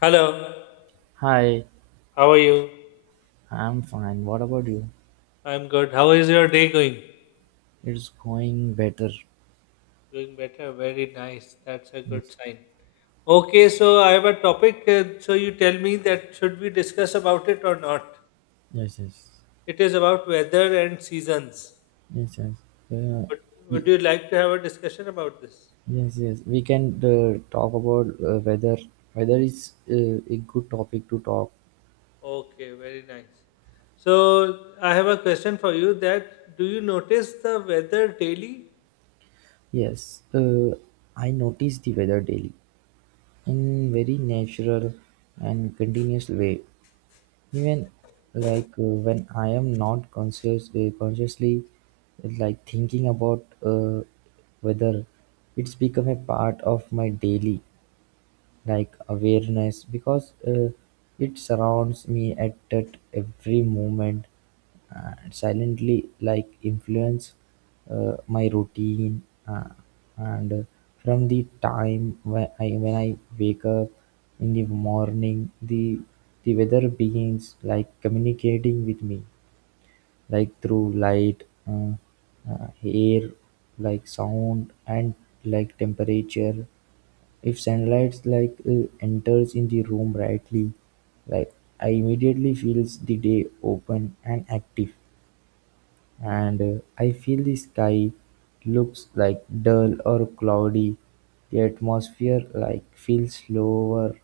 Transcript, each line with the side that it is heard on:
left: Hello,
right: Hi,
left: how are you?
right: I'm fine. What about you?
left: I'm good. How is your day going?
right: It's going better.
left: Going better. Very nice. That's a
right: Yes,
left: good sign. Okay, so I have a topic. So you tell me that should we discuss about it or not?
right: yes, yes,
left: It is about weather and seasons.
right: yes, yes. Uh,
left: Would,
right: y-
left: would you like to have a discussion about this?
right: yes, yes. We can talk about whether weather is a good topic to talk.
left: Okay, very nice. So I have a question for you that do you notice the weather daily?
right: Yes, I notice the weather daily in very natural and continuous way. Even when I am not conscious, consciously like thinking about whether it's become a part of my daily like awareness because it surrounds me at that every moment and silently like influence my routine uh, and from the time when I wake up in the morning the weather begins like communicating with me like through light air, like sound and like temperature. If sunlight enters in the room brightly, like I immediately feels the day open and active. And I feel the sky looks like dull or cloudy, the atmosphere like feels slower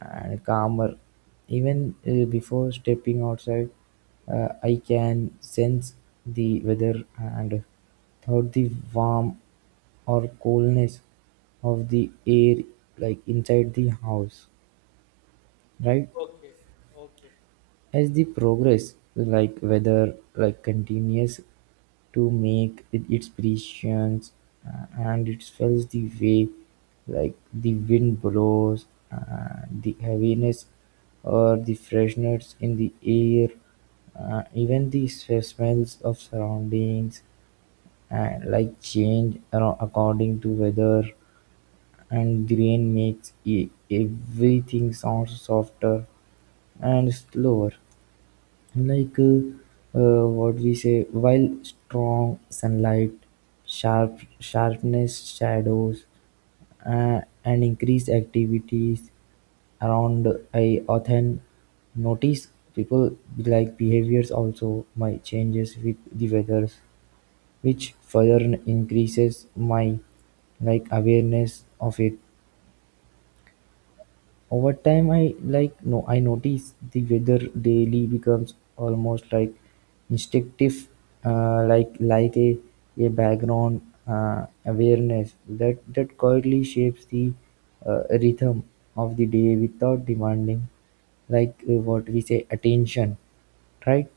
right: and calmer. Even before stepping outside, I can sense the weather and thought the warm or coolness of the air like inside the house, right?
left: Okay, okay.
right: As the progress, like weather, like continues to make its appearance, and it feels the way, like the wind blows, the heaviness or the freshness in the air, even the smells of surroundings, like change according to weather, and the rain makes everything sound softer and slower. Like uh, what we say, while strong sunlight, sharpness shadows, and increased activities around, I often notice people like behaviors also might changes with the weather, which further increases my like awareness of it. Over time I like no. I notice the weather daily becomes almost like instinctive, like a background awareness that quietly shapes the rhythm of the day without demanding what we say attention, right?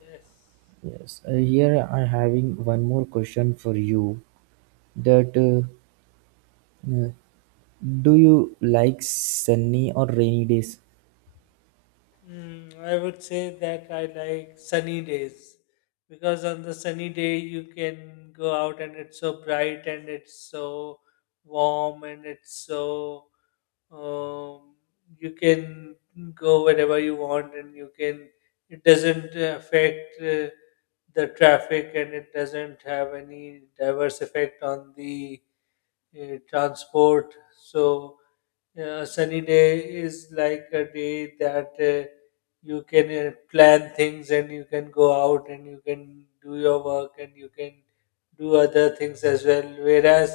left: Yes.
right: Yes. Here I'm having one more question for you that uh, do you like sunny or rainy days?
left: Mm, I would say that I like sunny days because on the sunny day you can go out and it's so bright and it's so warm and it's so um, you can go wherever you want and you can it doesn't affect the traffic and it doesn't have any diverse effect on the transport so sunny day is like a day that you can plan things and you can go out and you can do your work and you can do other things as well. Whereas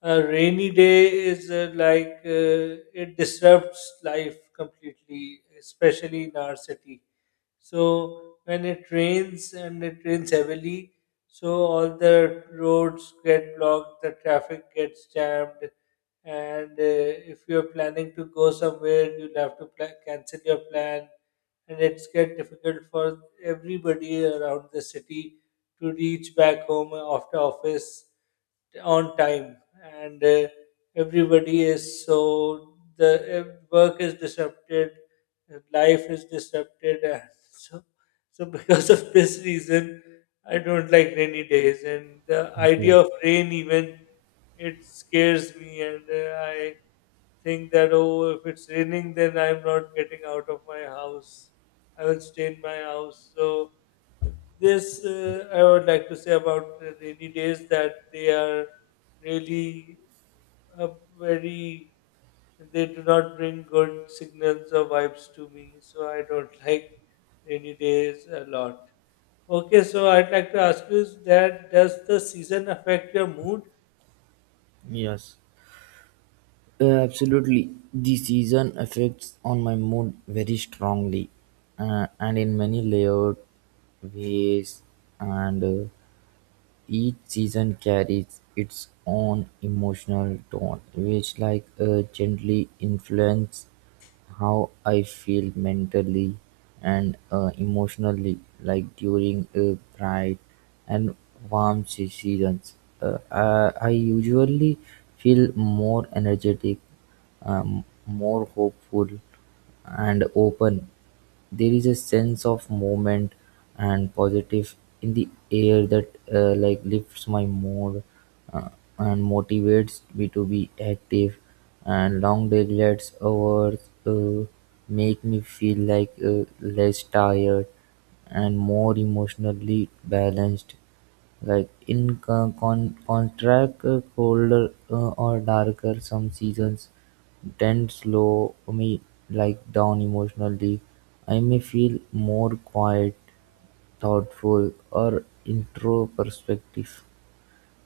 left: a rainy day is like it disrupts life completely, especially in our city. So when it rains and it rains heavily, so all the roads get blocked, the traffic gets jammed, and if you're planning to go somewhere you'll have to pla cancel your plan and it's get difficult for everybody around the city to reach back home after office on time and everybody is so the work is disrupted life is disrupted and so so because of this reason I don't like rainy days and the idea
right: Okay.
left: of rain even it scares me and I think that oh if it's raining then I'm not getting out of my house I will stay in my house so this I would like to say about the rainy days that they are really a very they do not bring good signals or vibes to me, so I don't like rainy days a lot. Okay, so I'd like to ask you is that does the season affect your mood?
right: Yes. Absolutely. The season affects on my mood very strongly and in many layered ways, and each season carries its own emotional tone, which gently influence how I feel mentally and emotionally. Like during bright and warm seasons, I usually feel more energetic, more hopeful, and open. There is a sense of movement and positive in the air that like lifts my mood uh, and motivates me to be active. And long daylights hours uh, make me feel less tired and more emotionally balanced. Like in contrast, colder or darker some seasons tend slow me like down emotionally. I may feel more quiet, thoughtful, or intro perspective.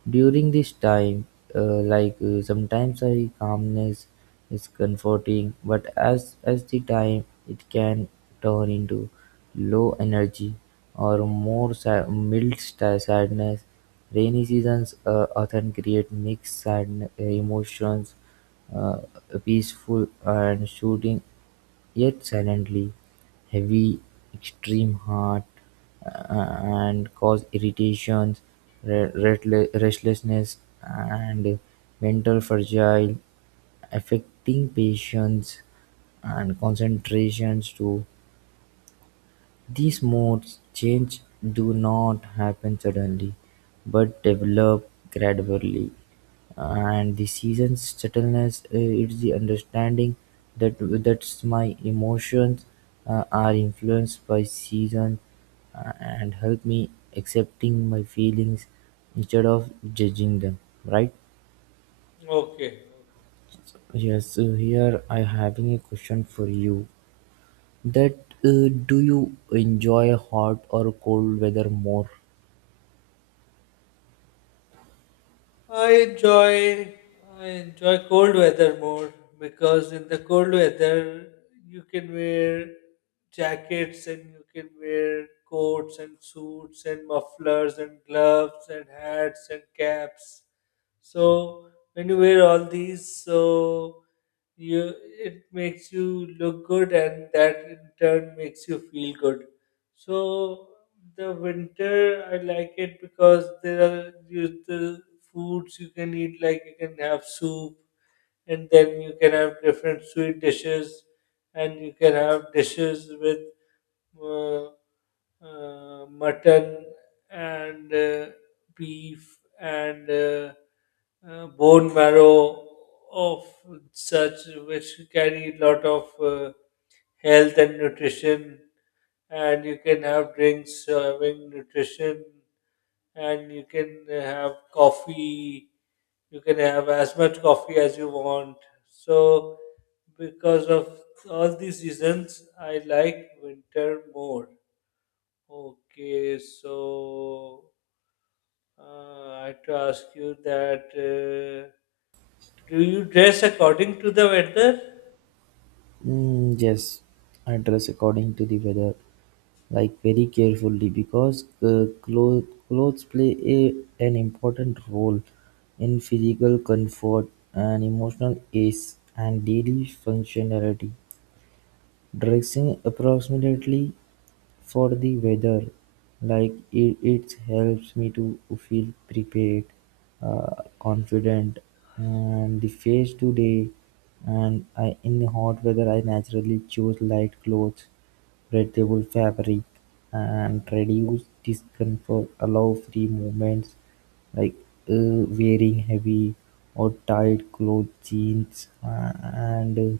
right: During this time, sometimes a calmness is comforting, but as the time it can turn into low energy or more mild sadness. Rainy seasons often create mixed sad emotions, uh, peaceful and shooting yet silently heavy, extreme heart, uh, and cause irritations, restlessness, and mental fragile, affecting patience and concentrations too. These modes change do not happen suddenly, but develop gradually, and the season's subtleness is the understanding that that's my emotions are influenced by season and help me accepting my feelings instead of judging them. Right?
left: Okay,
right: Yes. So here I having a question for you. That Do you enjoy hot or cold weather more?
left: I enjoy I enjoy cold weather more because in the cold weather you can wear jackets and you can wear coats and suits and mufflers and gloves and hats and caps. So when you wear all these, so you it makes you look good and that in turn makes you feel good so the winter I like it because there are you, the foods you can eat like you can have soup and then you can have different sweet dishes and you can have dishes with uh, mutton and beef and bone marrow of such which carry a lot of health and nutrition and you can have drinks having nutrition and you can have coffee you can have as much coffee as you want so because of all these reasons I like winter more. Okay, so I have to ask you that do you dress according to the weather?
right: Mm. Yes, I dress according to the weather, like very carefully because clothes play an important role in physical comfort and emotional ease and daily functionality. Dressing approximately for the weather, like it helps me to feel prepared, confident, and the face today. And I, in the hot weather, I naturally choose light clothes, breathable fabric, and reduced discomfort allow free movements, like wearing heavy or tight clothes jeans and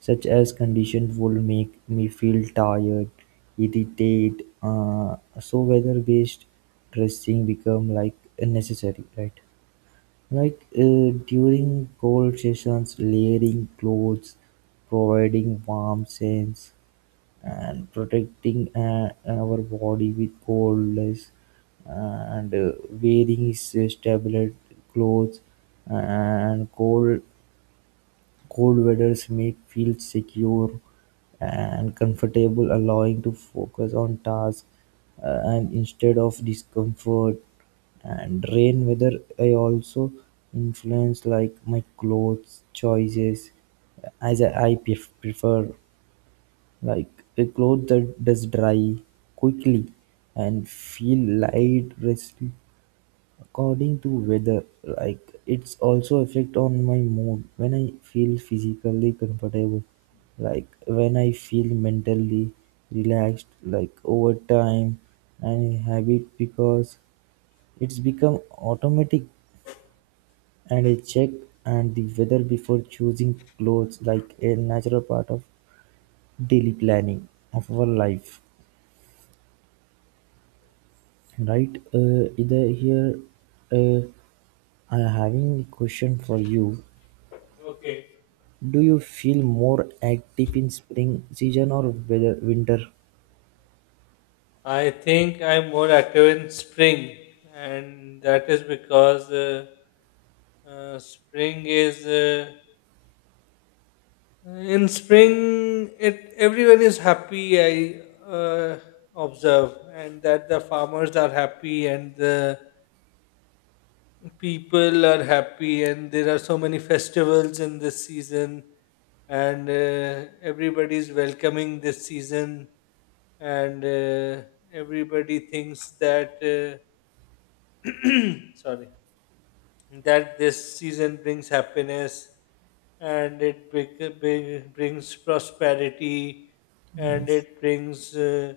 right: such as conditions would make me feel tired, irritated, so weather based dressing become like unnecessary, right? During cold sessions, layering clothes, providing warm sense and protecting our body with coldness, uh, and wearing stable clothes, and cold weathers make feel secure and comfortable, allowing to focus on tasks, and instead of discomfort. And rain weather, I also influence like my clothes choices, as I prefer like a cloth that does dry quickly and feel light resting according to weather. Like it's also affect on my mood when I feel physically comfortable. Like when I feel mentally relaxed, like over time and habit, because it's become automatic, and I check and the weather before choosing clothes like a natural part of daily planning of our life. Right, either here, uh, I having a question for you.
left: Okay.
right: Do you feel more active in spring season or weather, winter?
left: I think I'm more active in spring, and that is because spring is in spring it everyone is happy. I observe, and that the farmers are happy and the people are happy and there are so many festivals in this season and everybody's welcoming this season and everybody thinks that sorry that this season brings happiness and it brings prosperity and
right: Yes.
left: it brings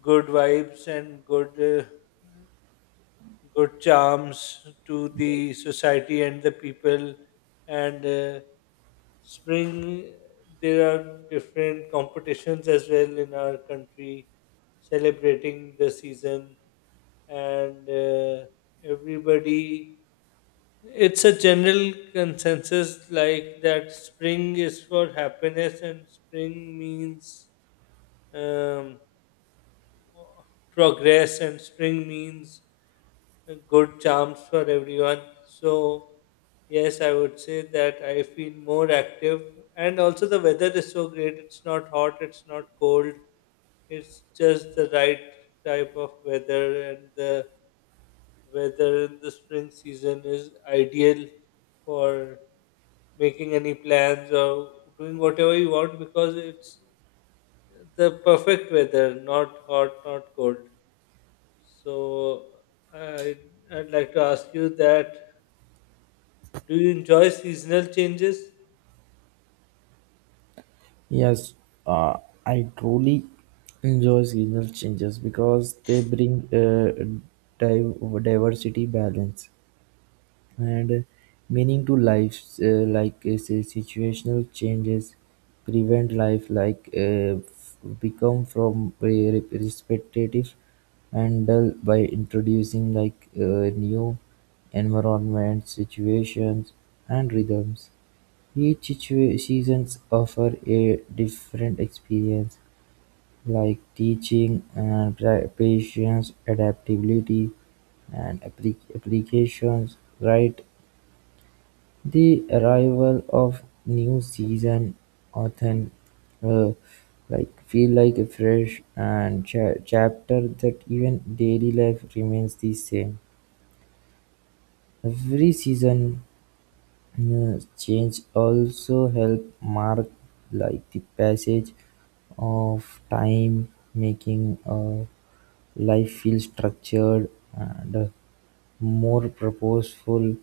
left: good vibes and good uh, good charms to the society and the people and spring there are different competitions as well in our country celebrating the season and everybody it's a general consensus like that spring is for happiness and spring means um, progress and spring means good charms for everyone. So, yes, I would say that I feel more active. And also, the weather is so great. It's not hot, it's not cold. It's just the right type of weather, and the weather in the spring season is ideal for making any plans or doing whatever you want because it's the perfect weather, not hot, not cold. So I I'd like to ask you that do you enjoy seasonal changes?
right: Yes, uh, I truly enjoy seasonal changes because they bring diversity, balance, and meaning to life. Say, situational changes prevent life like become from respectative and dull by introducing new environment situations and rhythms. Each seasons offer a different experience, like teaching and patience, adaptability, and applications, right? The arrival of new season, often, authon, like feel like a fresh and chapter that even daily life remains the same. Every season change also help mark like the passage of time, making life feel structured and more purposeful.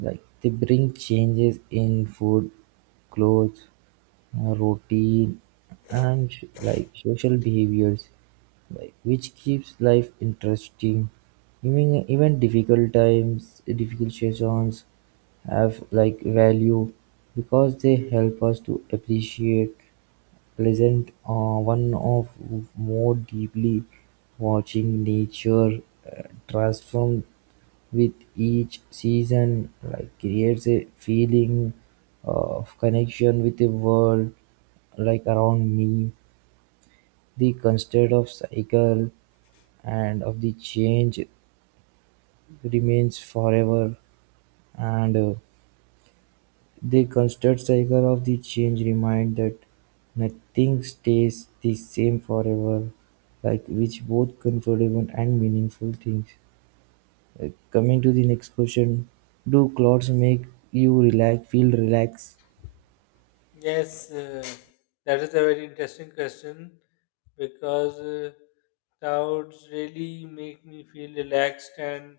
right: Like they bring changes in food, clothes, routine, and like social behaviors, like which keeps life interesting. Even difficult times, difficult seasons have like value because they help us to appreciate pleasant, one of, more deeply, watching nature uh, transform with each season, like creates a feeling of connection with the world like around me. The constant of cycle and of the change remains forever and The constant cycle of the change reminds that nothing stays the same forever, like which both comfortable and meaningful things. Coming to the next question, do clothes make you relax, feel relaxed?
left: Yes, that is a very interesting question because clouds really make me feel relaxed and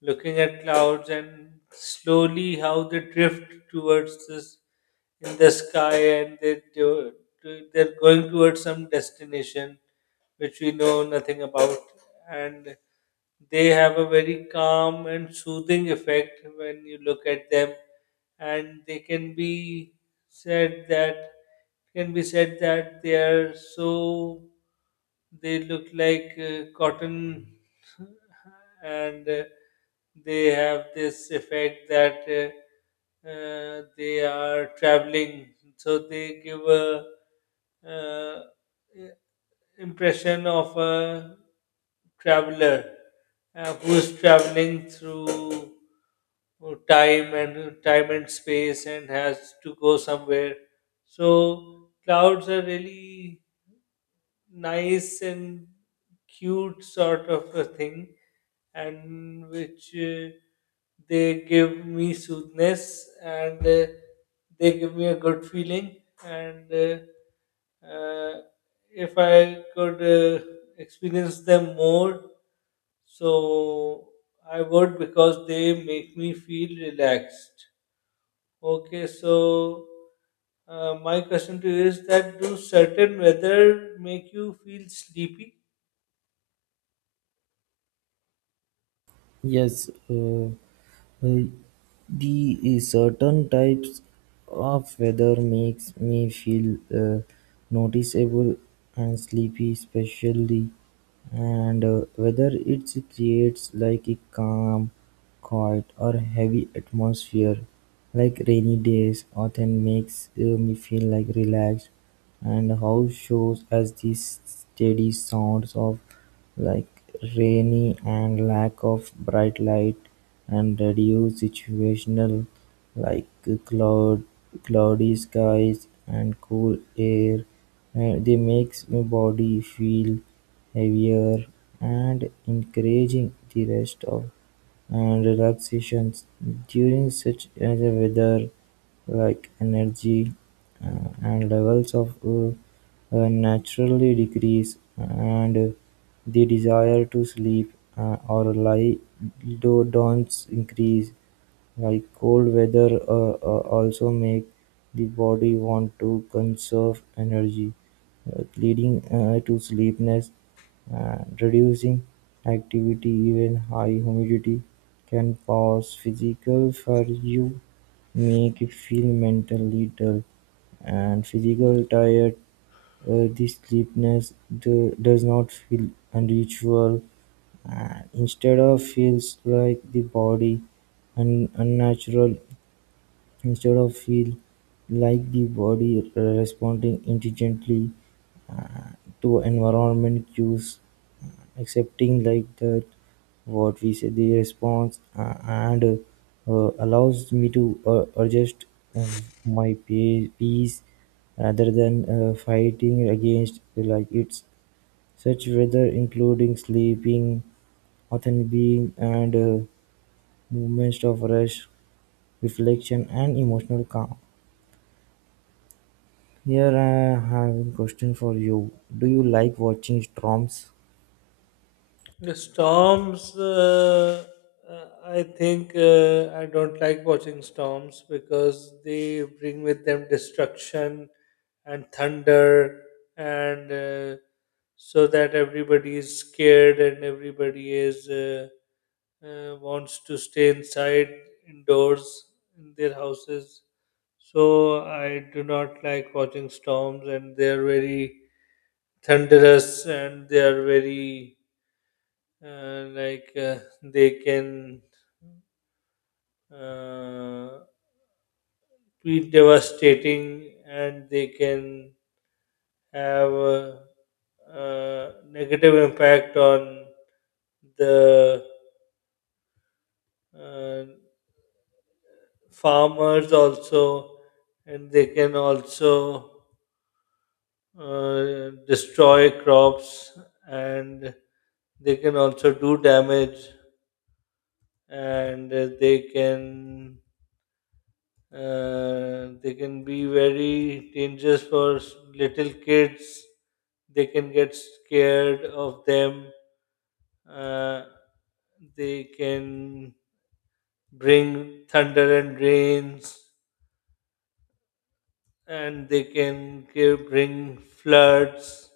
left: looking at clouds and slowly how they drift towards this in the sky and they're going towards some destination which we know nothing about and they have a very calm and soothing effect when you look at them and they can be said that can be said that they are so they look like cotton and they have this effect that they are traveling so they give a uh, impression of a traveler who's traveling through time and space and has to go somewhere. So clouds are really nice and cute sort of a thing and which they give me soothness and they give me a good feeling and uh, if I could experience them more, so I would because they make me feel relaxed. Okay, so my question to you is that do certain weather make you feel sleepy?
right: Yes, uh, the certain types of weather makes me feel noticeable and sleepy, especially, and whether it creates like a calm, quiet, or heavy atmosphere, like rainy days, often makes me feel like relaxed, and house shows as these steady sounds of like rainy, and lack of bright light, and reduced situational, like cloud, cloudy skies and cool air. They makes my body feel heavier and encouraging the rest of and relaxations during such as a weather, like energy and levels of naturally decrease, and the desire to sleep or lie don't increase. Like cold weather also make the body want to conserve energy, leading to sleepiness, reducing activity. Even high humidity can cause physical fatigue, make you feel mentally dull and physical tired. This sleepiness do, does not feel unusual, and instead of feels like the body and unnatural. Instead of feel like the body responding intelligently uh, to environment cues, accepting like that what we say the response and allows me to adjust my pace rather than fighting against like it's such weather, including sleeping often being and movements of rest, reflection, and emotional calm. Here I have a question for you. Do you like watching storms?
left: The storms, I think I don't like watching storms because they bring with them destruction and thunder, and so that everybody is scared and everybody is wants to stay inside indoors in their houses. So I do not like watching storms, and they are very thunderous and they are very like they can uh, be devastating and they can have a, negative impact on the uh, farmers also and they can also destroy crops and they can also do damage and they can be very dangerous for s- little kids. They can get scared of them. Uh, they can bring thunder and rains, and they can bring floods,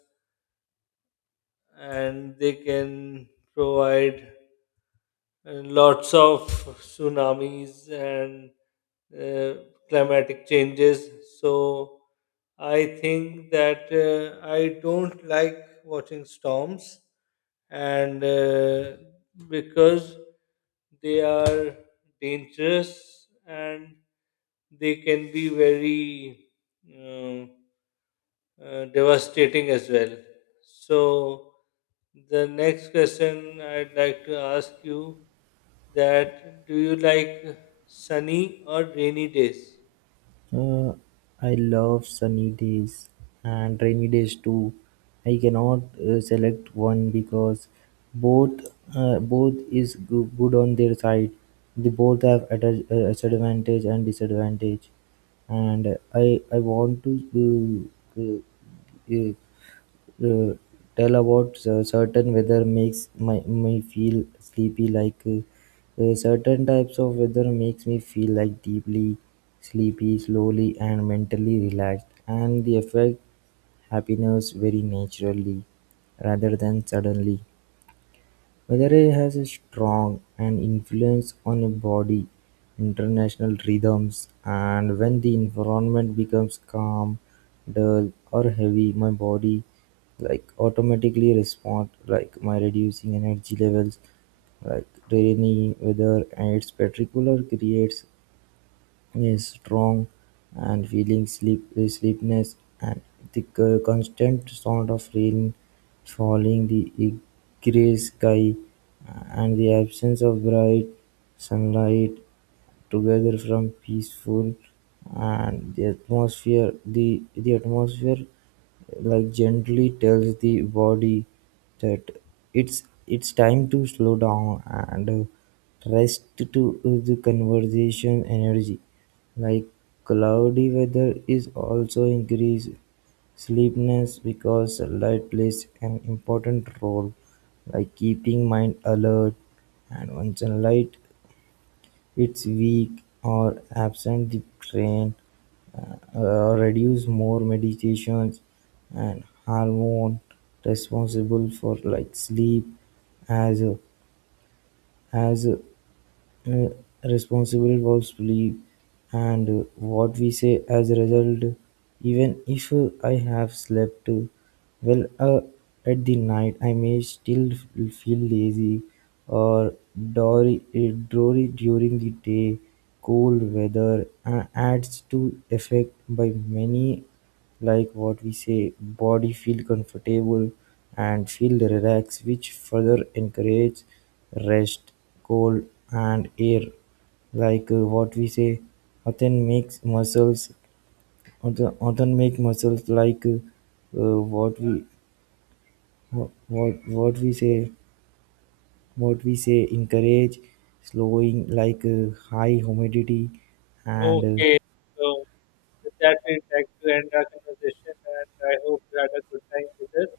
left: and they can provide lots of tsunamis and uh, climatic changes. So I think that I don't like watching storms, and because they are dangerous and they can be very um, devastating as well. So the next question I'd like to ask you that do you like sunny or rainy days?
right: Uh, I love sunny days and rainy days too. I cannot select one because both both is good on their side. They both have advantage and disadvantage, and I want to uh, tell about certain weather makes my, me feel sleepy like certain types of weather makes me feel like deeply sleepy slowly and mentally relaxed, and the effect happiness very naturally rather than suddenly. Whether he has a strong an influence on a body, international rhythms, and when the environment becomes calm, dull, or heavy, my body like automatically respond like my reducing energy levels, like rainy weather and its particular creates is strong and feeling sleep, sleepiness, and the constant sound of rain falling, the grey sky, and the absence of bright sunlight together from peaceful, and the atmosphere, the atmosphere like gently tells the body that it's time to slow down and rest to the conversation energy. Like cloudy weather is also increase sleepiness because sunlight plays an important role, like keeping mind alert, and when sunlight its weak or absent, the brain reduce more medications and hormone responsible for like sleep as a, as a, uh, responsible involves belief and what we say as a result. Even if I have slept well at the night, I may still feel lazy or dory, dory during the day. Cold weather adds to effect by many, like what we say, body feel comfortable and feel relaxed, which further encourage rest, cold and air. What we say, often makes muscles, often make muscles like what we, what we say, encourage slowing, high humidity and
left: Okay, so with that, we'd like to end our conversation, and I hope you had a good time with us.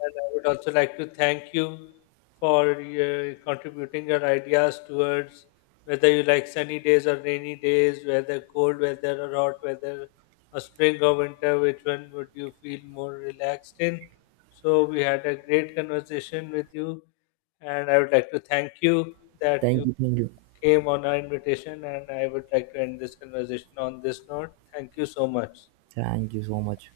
left: And I would also like to thank you for contributing your ideas towards whether you like sunny days or rainy days, whether cold weather or hot weather, or spring or winter, which one would you feel more relaxed in? So, we had a great conversation with you, and I would like to thank you that
right: thank
left: you
right: you,
left: came on our invitation, and I would like to end this conversation on this note. Thank you so much.
right: thank you so much.